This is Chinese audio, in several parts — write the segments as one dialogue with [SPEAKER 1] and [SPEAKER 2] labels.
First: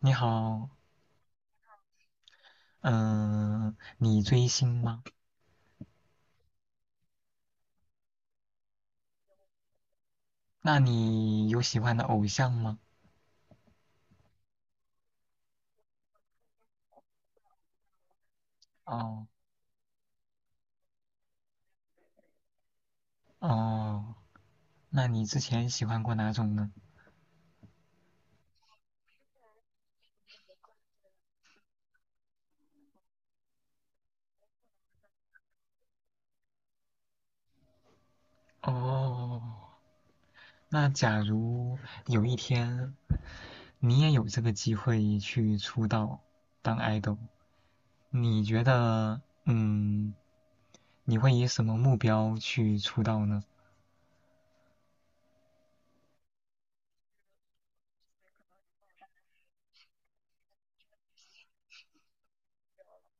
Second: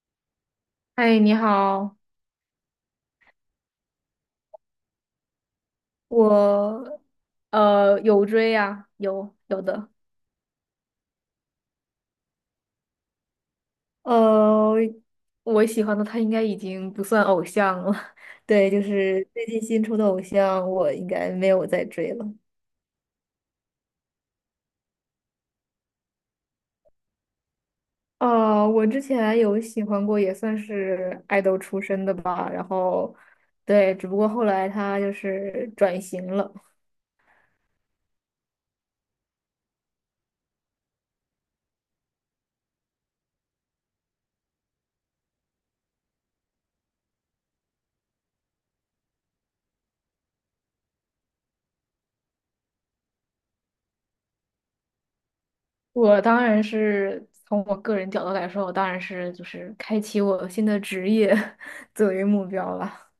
[SPEAKER 1] 你好，
[SPEAKER 2] 嗨，你好，
[SPEAKER 1] 嗯、你追星吗？
[SPEAKER 2] 我有追呀、有的，
[SPEAKER 1] 那你有喜欢的偶像吗？
[SPEAKER 2] 呃，我喜欢的他应该已经不算偶像了，对，就
[SPEAKER 1] 哦
[SPEAKER 2] 是最近新出的偶像，我应该没有再追了。
[SPEAKER 1] 哦，那你之前喜欢过哪种呢？
[SPEAKER 2] 我之前有喜欢过，也算是爱豆出身的吧，然后，对，只不过后来他就是转型了。
[SPEAKER 1] 哦，那假如有一天你也有这个机会去出道当 idol,你觉得，嗯，你会以什么目标去出道呢？
[SPEAKER 2] 我当然是从我个人角度来说，我当然是就是开启我新的职业 作为目标了。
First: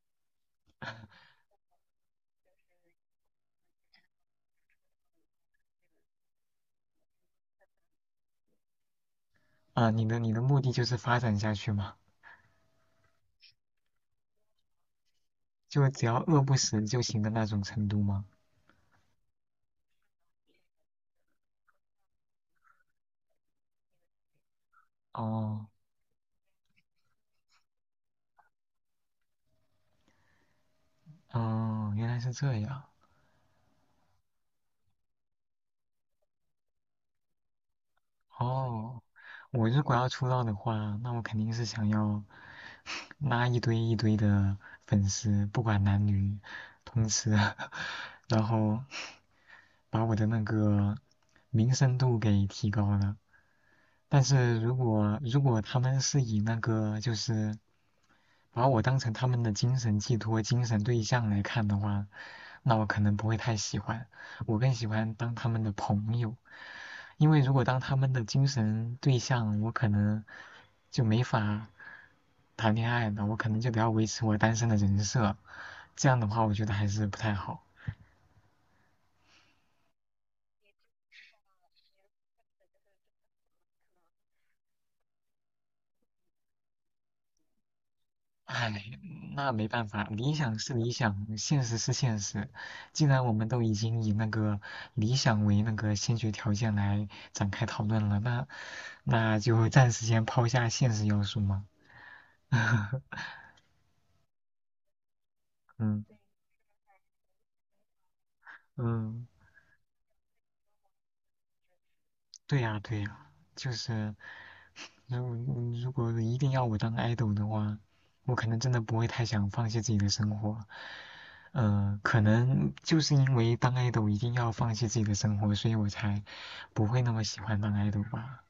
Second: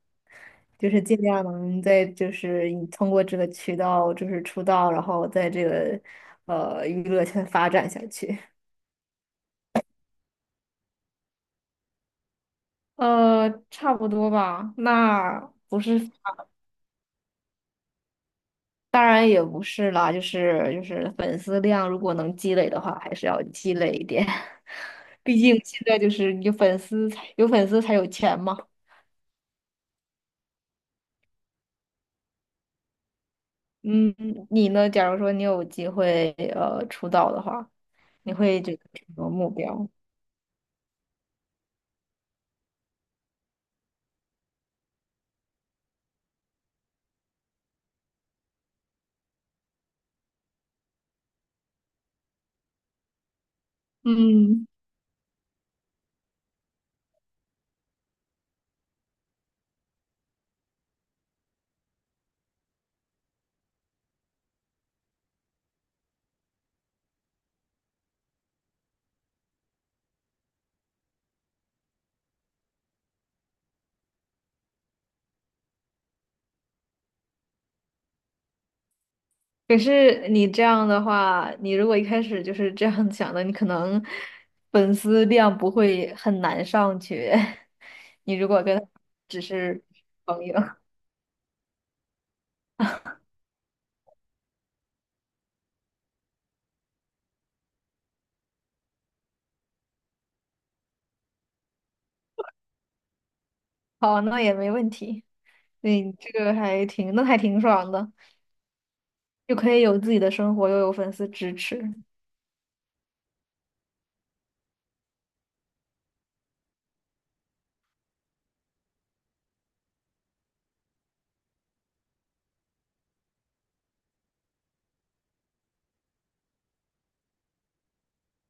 [SPEAKER 2] 就是尽量能在就是你通过这个渠道就是出道，然后在这个娱乐圈发展下去。
[SPEAKER 1] 啊、你的目的就是发展下去吗？
[SPEAKER 2] 差不多吧。那不
[SPEAKER 1] 就
[SPEAKER 2] 是，
[SPEAKER 1] 只要饿不死就行的那种程度吗？
[SPEAKER 2] 当然也不是啦，就是粉丝量如果能积累的话，还是要积累一点。毕竟
[SPEAKER 1] 哦
[SPEAKER 2] 现在就是有粉丝才有钱嘛。
[SPEAKER 1] 哦，原来是这样。
[SPEAKER 2] 嗯，你呢？假如说你有机会出道的话，你会觉得
[SPEAKER 1] 哦，
[SPEAKER 2] 什么目
[SPEAKER 1] 我如
[SPEAKER 2] 标？
[SPEAKER 1] 果要出道的话，那我肯定是想要 拉一堆一堆的粉丝，不管男女，同时，然后把我的那个名声度给提高了。但是
[SPEAKER 2] 嗯。
[SPEAKER 1] 如果他们是以那个就是把我当成他们的精神寄托、精神对象来看的话，那我可能不会太喜欢，我更喜欢当他们的朋友。因为如果当他们的精神对象，我可能就没法谈恋爱了，我可能就得要维持我单身的人设，这样的话我觉得还是不太好。
[SPEAKER 2] 可是你这样的话，你如果一开始就是这样想的，你可能粉丝量不会很难上去。你如果
[SPEAKER 1] 唉，
[SPEAKER 2] 跟他只
[SPEAKER 1] 那没
[SPEAKER 2] 是
[SPEAKER 1] 办法，理
[SPEAKER 2] 朋友，
[SPEAKER 1] 想是理想，现实是现实。既然我们都已经以那个理想为那个先决条件来展开讨论了，那那就暂时先抛下现实要素嘛。
[SPEAKER 2] 好，那也没问题。
[SPEAKER 1] 嗯
[SPEAKER 2] 对，这个还挺，那还挺爽的，
[SPEAKER 1] 嗯，
[SPEAKER 2] 又可以有自己的生活，又有粉丝支持
[SPEAKER 1] 对呀对呀，就是。那我如果一定要我当 idol 的话，我可能真的不会太想放弃自己的生活。呃，可能就是因为当 idol 一定要放弃自己的生活，所以我才不会那么喜欢当 idol 吧。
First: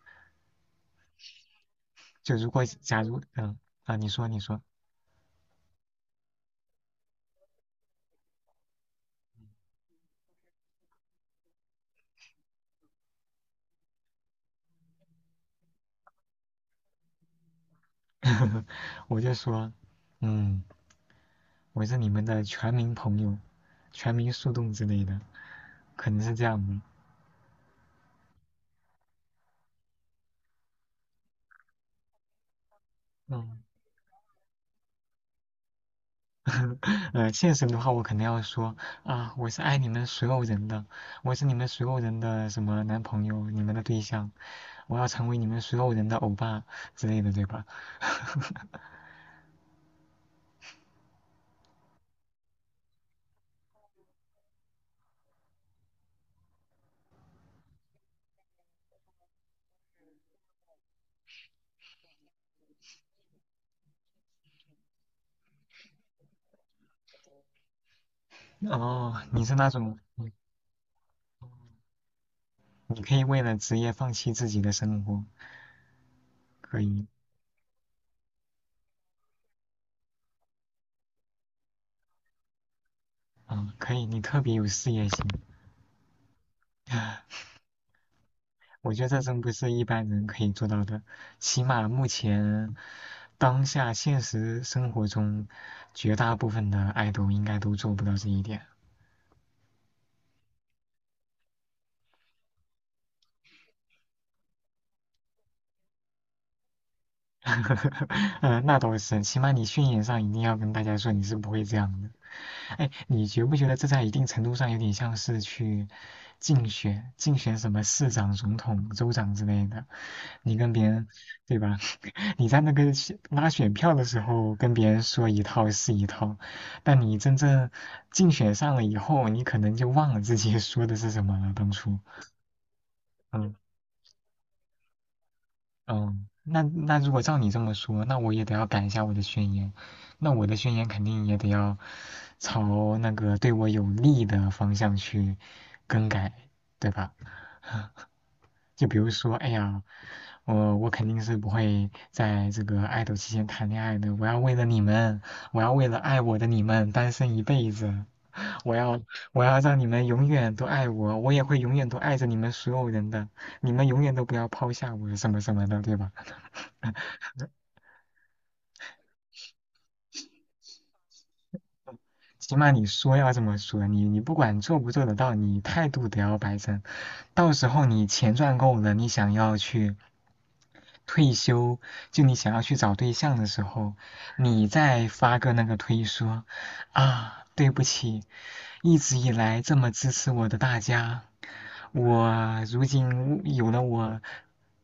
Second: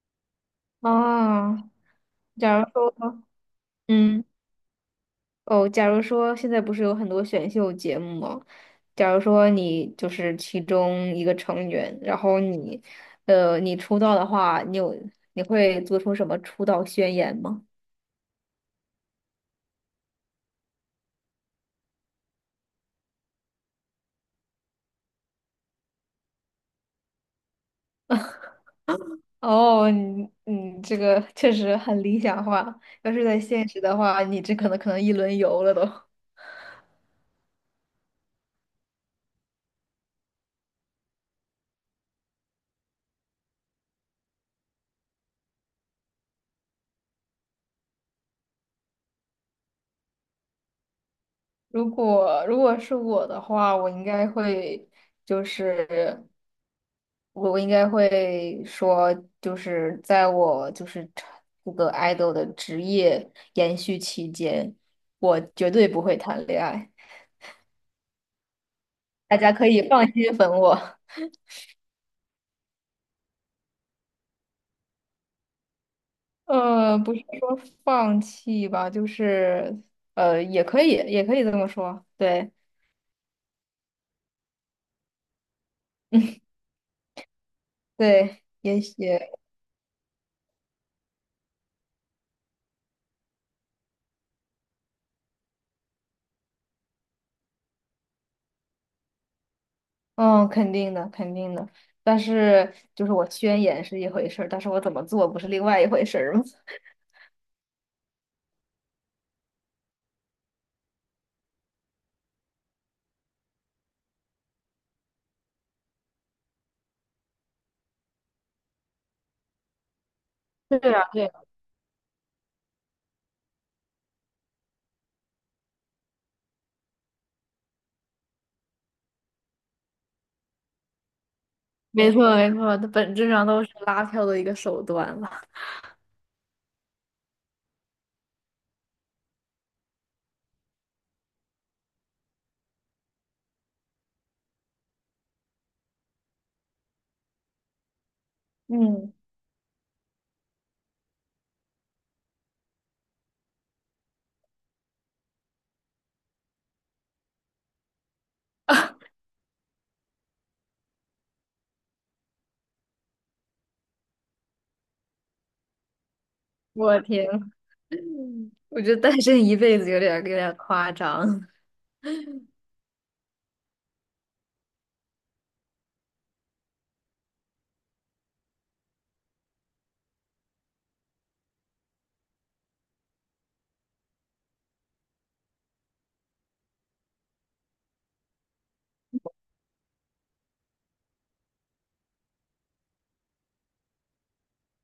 [SPEAKER 2] 啊。
[SPEAKER 1] 就如
[SPEAKER 2] 假
[SPEAKER 1] 果
[SPEAKER 2] 如说，
[SPEAKER 1] 假如，嗯、啊，你
[SPEAKER 2] 嗯。
[SPEAKER 1] 说你说，
[SPEAKER 2] 哦，假如说现在不是有很多选秀节目吗？假如说你就是其中一个成员，然后你出道的话，你会做出什么出道宣言吗？
[SPEAKER 1] 我就说，嗯，我是你们的全民朋友，全民树洞之类的，可能是这样的。
[SPEAKER 2] 哦，你这个确实很理想化。要是在
[SPEAKER 1] 嗯。
[SPEAKER 2] 现实的话，你这可能一轮游了都。
[SPEAKER 1] 呃，现实的话，我肯定要说啊，我是爱你们所有人的，我是你们所有人的什么男朋友，你们的对象，我要成为你们所有人的欧巴之类的，对吧？
[SPEAKER 2] 如果是我的话，就是。我应该会说，就是在我就是这个 idol 的职业延续期间，我绝对不会谈恋爱，
[SPEAKER 1] 哦，
[SPEAKER 2] 大
[SPEAKER 1] 你
[SPEAKER 2] 家
[SPEAKER 1] 是
[SPEAKER 2] 可
[SPEAKER 1] 那
[SPEAKER 2] 以
[SPEAKER 1] 种，
[SPEAKER 2] 放
[SPEAKER 1] 嗯
[SPEAKER 2] 心粉我。
[SPEAKER 1] 你你可以为了职业放弃自己的生活，可以，
[SPEAKER 2] 不是说放弃吧，就是也可以，也可以这么说，对。
[SPEAKER 1] 啊，可以，你特别有事业心。
[SPEAKER 2] 对，也
[SPEAKER 1] 我
[SPEAKER 2] 许，
[SPEAKER 1] 觉得这真不是一般人可以做到的，起码目前当下现实生活中，绝大部分的爱豆应该都做不到这一点。
[SPEAKER 2] 嗯，肯定的，肯定的。但是，就是我宣言是一回事儿，但是我怎么做不是另外一回事儿吗？
[SPEAKER 1] 嗯那倒是，起码你训练上一定要跟大家说你是不会这样的。哎，你觉不觉得这在一定程度上有点像是去竞选什么市长、总统、州长之类的？你跟 别
[SPEAKER 2] 对
[SPEAKER 1] 人，
[SPEAKER 2] 啊，对啊
[SPEAKER 1] 对吧？你在那个选拉选票的时候跟别人说一套是一套，但你真正竞选上了以后，你可能就忘了自己说的是什么了，当初。
[SPEAKER 2] 没错没错，它本质上
[SPEAKER 1] 嗯
[SPEAKER 2] 都是拉票的一个手段了。
[SPEAKER 1] 嗯，那那如果照你这么说，那我也得要改一下我的宣言，那我的宣言肯定也得要朝那个对我有利的方向去更改，对吧？就比如
[SPEAKER 2] 嗯，
[SPEAKER 1] 说，哎呀，我肯定是不会在这个爱豆期间谈恋爱的，我要为了你们，我要为了爱我的你们单身一辈子，我要我要让你们永远都爱我，我也会永远都爱着你们所有人的，你们永远都不要抛下我什么什么的，对吧？
[SPEAKER 2] 我天，我觉得单身一辈子有点夸张，
[SPEAKER 1] 起码你说要这么说，你你不管做不做得到，你态度得要摆正。到时候你钱赚够了，你想要去退休，就你想要去找对象的时候，你再发个那个推说啊，对不起，一直以来这么支持我的大家，我如今有了我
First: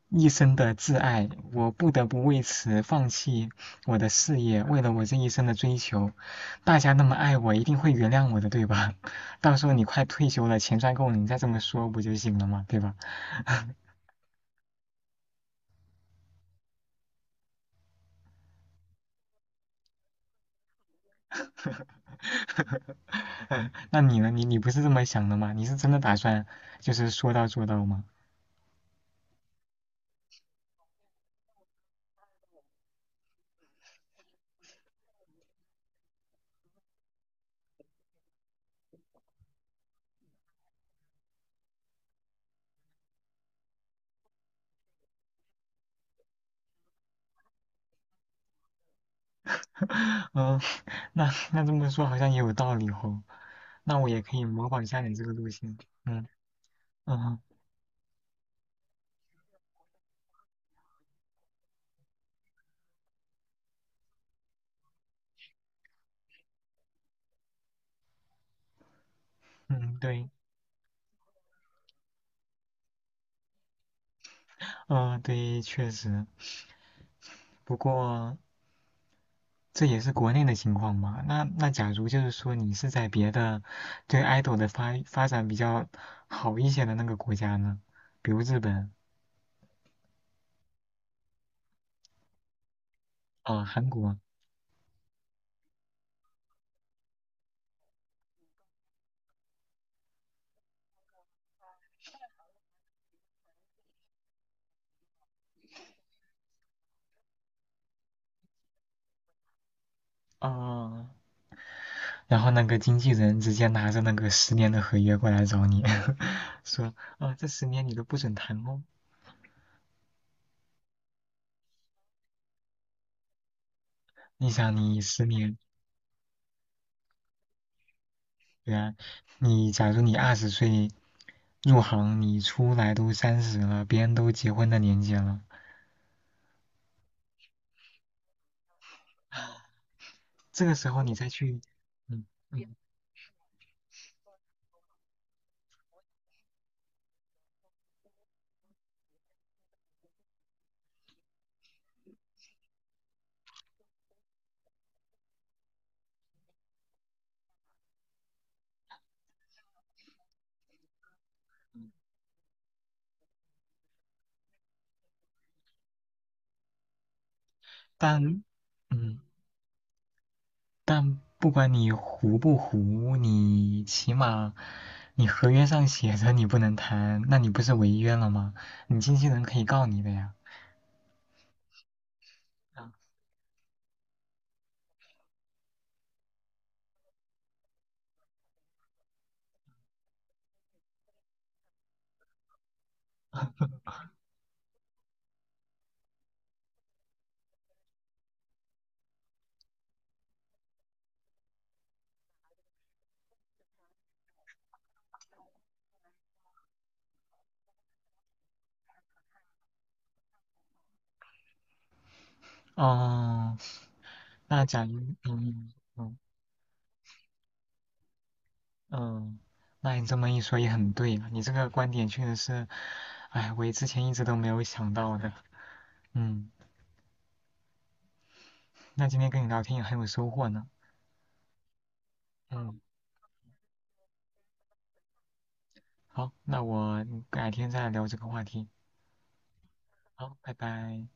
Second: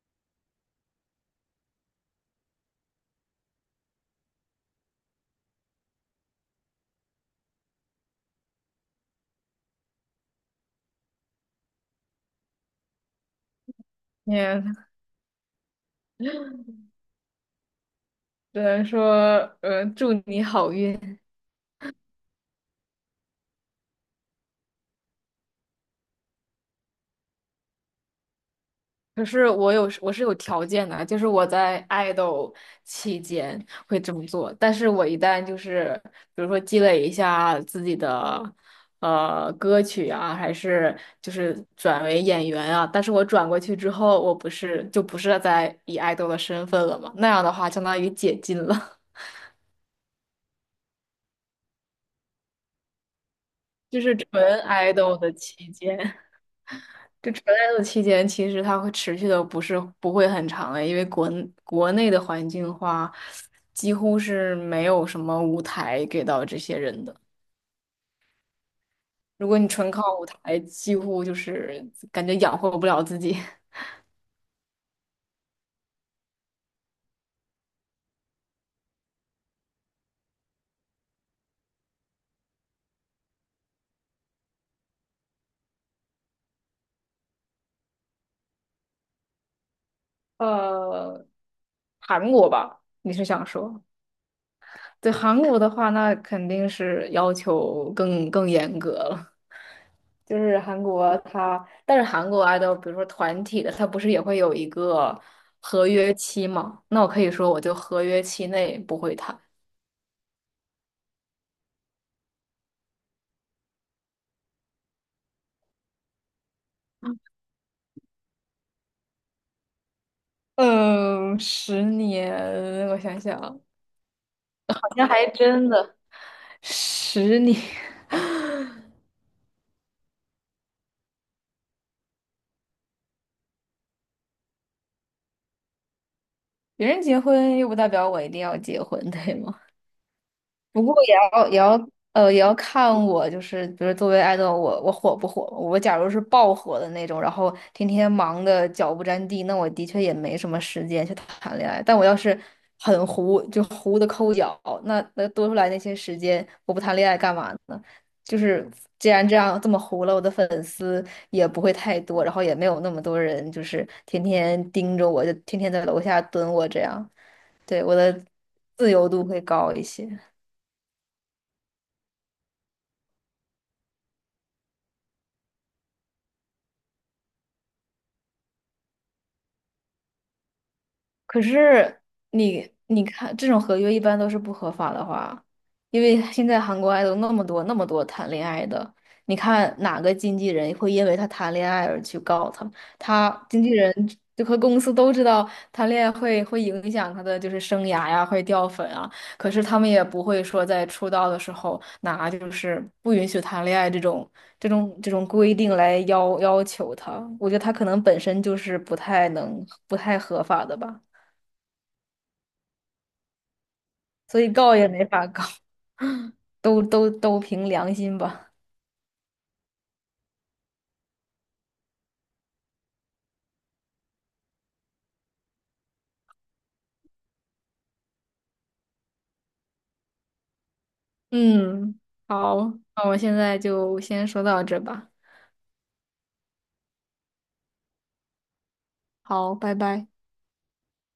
[SPEAKER 1] 一生的挚爱，我不得不为此放弃我的事业，为了我这一生的追求。大家那么爱我，一定会原谅我的，对吧？到时候你快退休了，钱赚够了，你再这么说不就行了嘛，对吧？
[SPEAKER 2] 也只能说，祝你好运。
[SPEAKER 1] 那你呢？你你不是这么想的吗？你是真的打算就是说到做到吗？
[SPEAKER 2] 可是我是有条件的，就是我在爱豆期间会这么做，但是我一旦就是比如说积累一下自己的歌曲啊，还是就是转为演员啊，但是我转过去之后，我不是就不是在以爱豆的身份了嘛，那样的话相当于解禁了，
[SPEAKER 1] 嗯，那那这么说好像也有道理哦。那
[SPEAKER 2] 就
[SPEAKER 1] 我
[SPEAKER 2] 是
[SPEAKER 1] 也可以
[SPEAKER 2] 纯
[SPEAKER 1] 模仿一
[SPEAKER 2] 爱
[SPEAKER 1] 下你
[SPEAKER 2] 豆
[SPEAKER 1] 这个
[SPEAKER 2] 的
[SPEAKER 1] 路
[SPEAKER 2] 期
[SPEAKER 1] 线。
[SPEAKER 2] 间。
[SPEAKER 1] 嗯
[SPEAKER 2] 这
[SPEAKER 1] 嗯
[SPEAKER 2] 存在的期间，其实它会持续的不会很长的，因为国内的环境的话，几乎是没有什么舞台给到这些人的。如果你纯
[SPEAKER 1] 嗯，
[SPEAKER 2] 靠舞
[SPEAKER 1] 对。
[SPEAKER 2] 台，几乎就是感觉养活不了自己。
[SPEAKER 1] 嗯，对，确实。不过这也是国内的情况嘛。那那假如就是说你是在别的对 idol 的发展比较好一些的那个国家呢，比如日本
[SPEAKER 2] 呃，韩国吧，你是想
[SPEAKER 1] 啊、
[SPEAKER 2] 说？
[SPEAKER 1] 韩国
[SPEAKER 2] 对，韩国的话，那肯定是要求更严格了。就是韩国他，但是韩国 idol，比如说团体的，他不是也会有一个合约期吗？那我可以说，我就合约期内不会谈。
[SPEAKER 1] 啊，然后那个经纪人直接拿着那个十年的合约过来找你，说啊、这10年你都不准谈哦。
[SPEAKER 2] 嗯，十年，我想想，
[SPEAKER 1] 你想
[SPEAKER 2] 好
[SPEAKER 1] 你
[SPEAKER 2] 像
[SPEAKER 1] 十
[SPEAKER 2] 还
[SPEAKER 1] 年，
[SPEAKER 2] 真的。十年，
[SPEAKER 1] 对啊，你假如你20岁入行，你出来都30了，别人都结婚的年纪了。
[SPEAKER 2] 别人结婚又不代表我一定要结婚，对吗？
[SPEAKER 1] 这个
[SPEAKER 2] 不
[SPEAKER 1] 时
[SPEAKER 2] 过
[SPEAKER 1] 候你
[SPEAKER 2] 也
[SPEAKER 1] 再
[SPEAKER 2] 要也
[SPEAKER 1] 去，
[SPEAKER 2] 要
[SPEAKER 1] 嗯
[SPEAKER 2] 呃也要
[SPEAKER 1] 嗯，
[SPEAKER 2] 看我，就是比如作为爱豆，我火不火？我假如是爆火的那种，然后天天忙的脚不沾地，那我的确也没什么时间去谈恋爱。但我要是很糊，就糊的抠脚，那多出来那些时间，我不谈恋爱干嘛呢？就是既然这样这么糊了，我的粉丝也不会太多，然后也没有那么多人，就是天天盯着我，就天天在楼下蹲我这样，对，我的
[SPEAKER 1] 但
[SPEAKER 2] 自由
[SPEAKER 1] 嗯
[SPEAKER 2] 度会高一些。
[SPEAKER 1] 不管你糊不糊，你起码你合约上写着你不能谈，那你不是违约了吗？你经纪人可以告你的呀。
[SPEAKER 2] 可是你看，这种合约一般都是不合法的话，因为现在韩国 idol 那么多谈恋爱的，你看哪个经纪人会因为他谈恋爱而去告他？他经纪人就和公司都知道谈恋爱会影响他的就是生涯呀，会掉粉啊。可是他们也不会说在出道的时候拿就是不允许谈恋爱这种规定来要求他。我觉得他可能本身就是不太合法的吧。
[SPEAKER 1] 哦，
[SPEAKER 2] 所以
[SPEAKER 1] 那
[SPEAKER 2] 告
[SPEAKER 1] 假
[SPEAKER 2] 也
[SPEAKER 1] 如
[SPEAKER 2] 没法告，
[SPEAKER 1] 嗯嗯
[SPEAKER 2] 都凭良心吧。
[SPEAKER 1] 嗯，那你这么一说也很对啊，你这个观点确实是，哎，我之前一直都没有想到的。嗯，那今天跟你聊天也很有收获呢。
[SPEAKER 2] 嗯，好，
[SPEAKER 1] 嗯。
[SPEAKER 2] 那我现在就先说到这吧。
[SPEAKER 1] 好，那我改天再聊这个话题。
[SPEAKER 2] 好，拜拜。
[SPEAKER 1] 好，拜拜。